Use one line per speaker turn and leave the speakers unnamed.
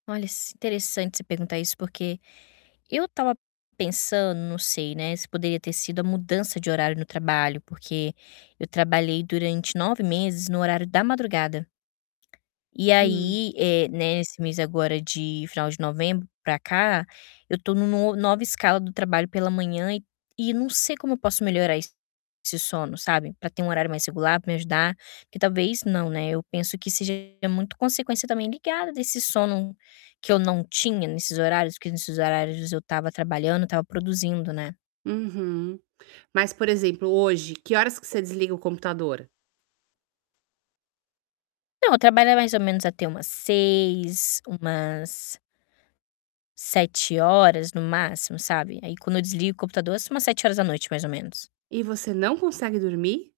Olha, s interessante você perguntar isso, porque eu tava pensando, não sei, né, se poderia ter sido a mudança de horário no trabalho, porque eu trabalhei durante 9 meses no horário da madrugada. E
Hum.
aí, eh, né, esse mês agora de final de novembro pra cá, eu tô nu nova escala do trabalho pela manhã e e não sei como eu posso melhorar esse sono, sabe, pra ter um horário mais regular, pra me ajudar. Que talvez não, né, eu penso que seja muito consequência também ligada desse sono que eu não tinha nesses horários, que nesses horários eu estava trabalhando, estava produzindo, né?
Uhum. Mas, por exemplo, hoje, que horas que você desliga o computador?
Não, eu trabalhar mais ou menos, até umas 18h, umas 19h no máximo, sabe, aí quando eu desligo o computador, assim umas 19h, mais ou menos.
E você não consegue dormir?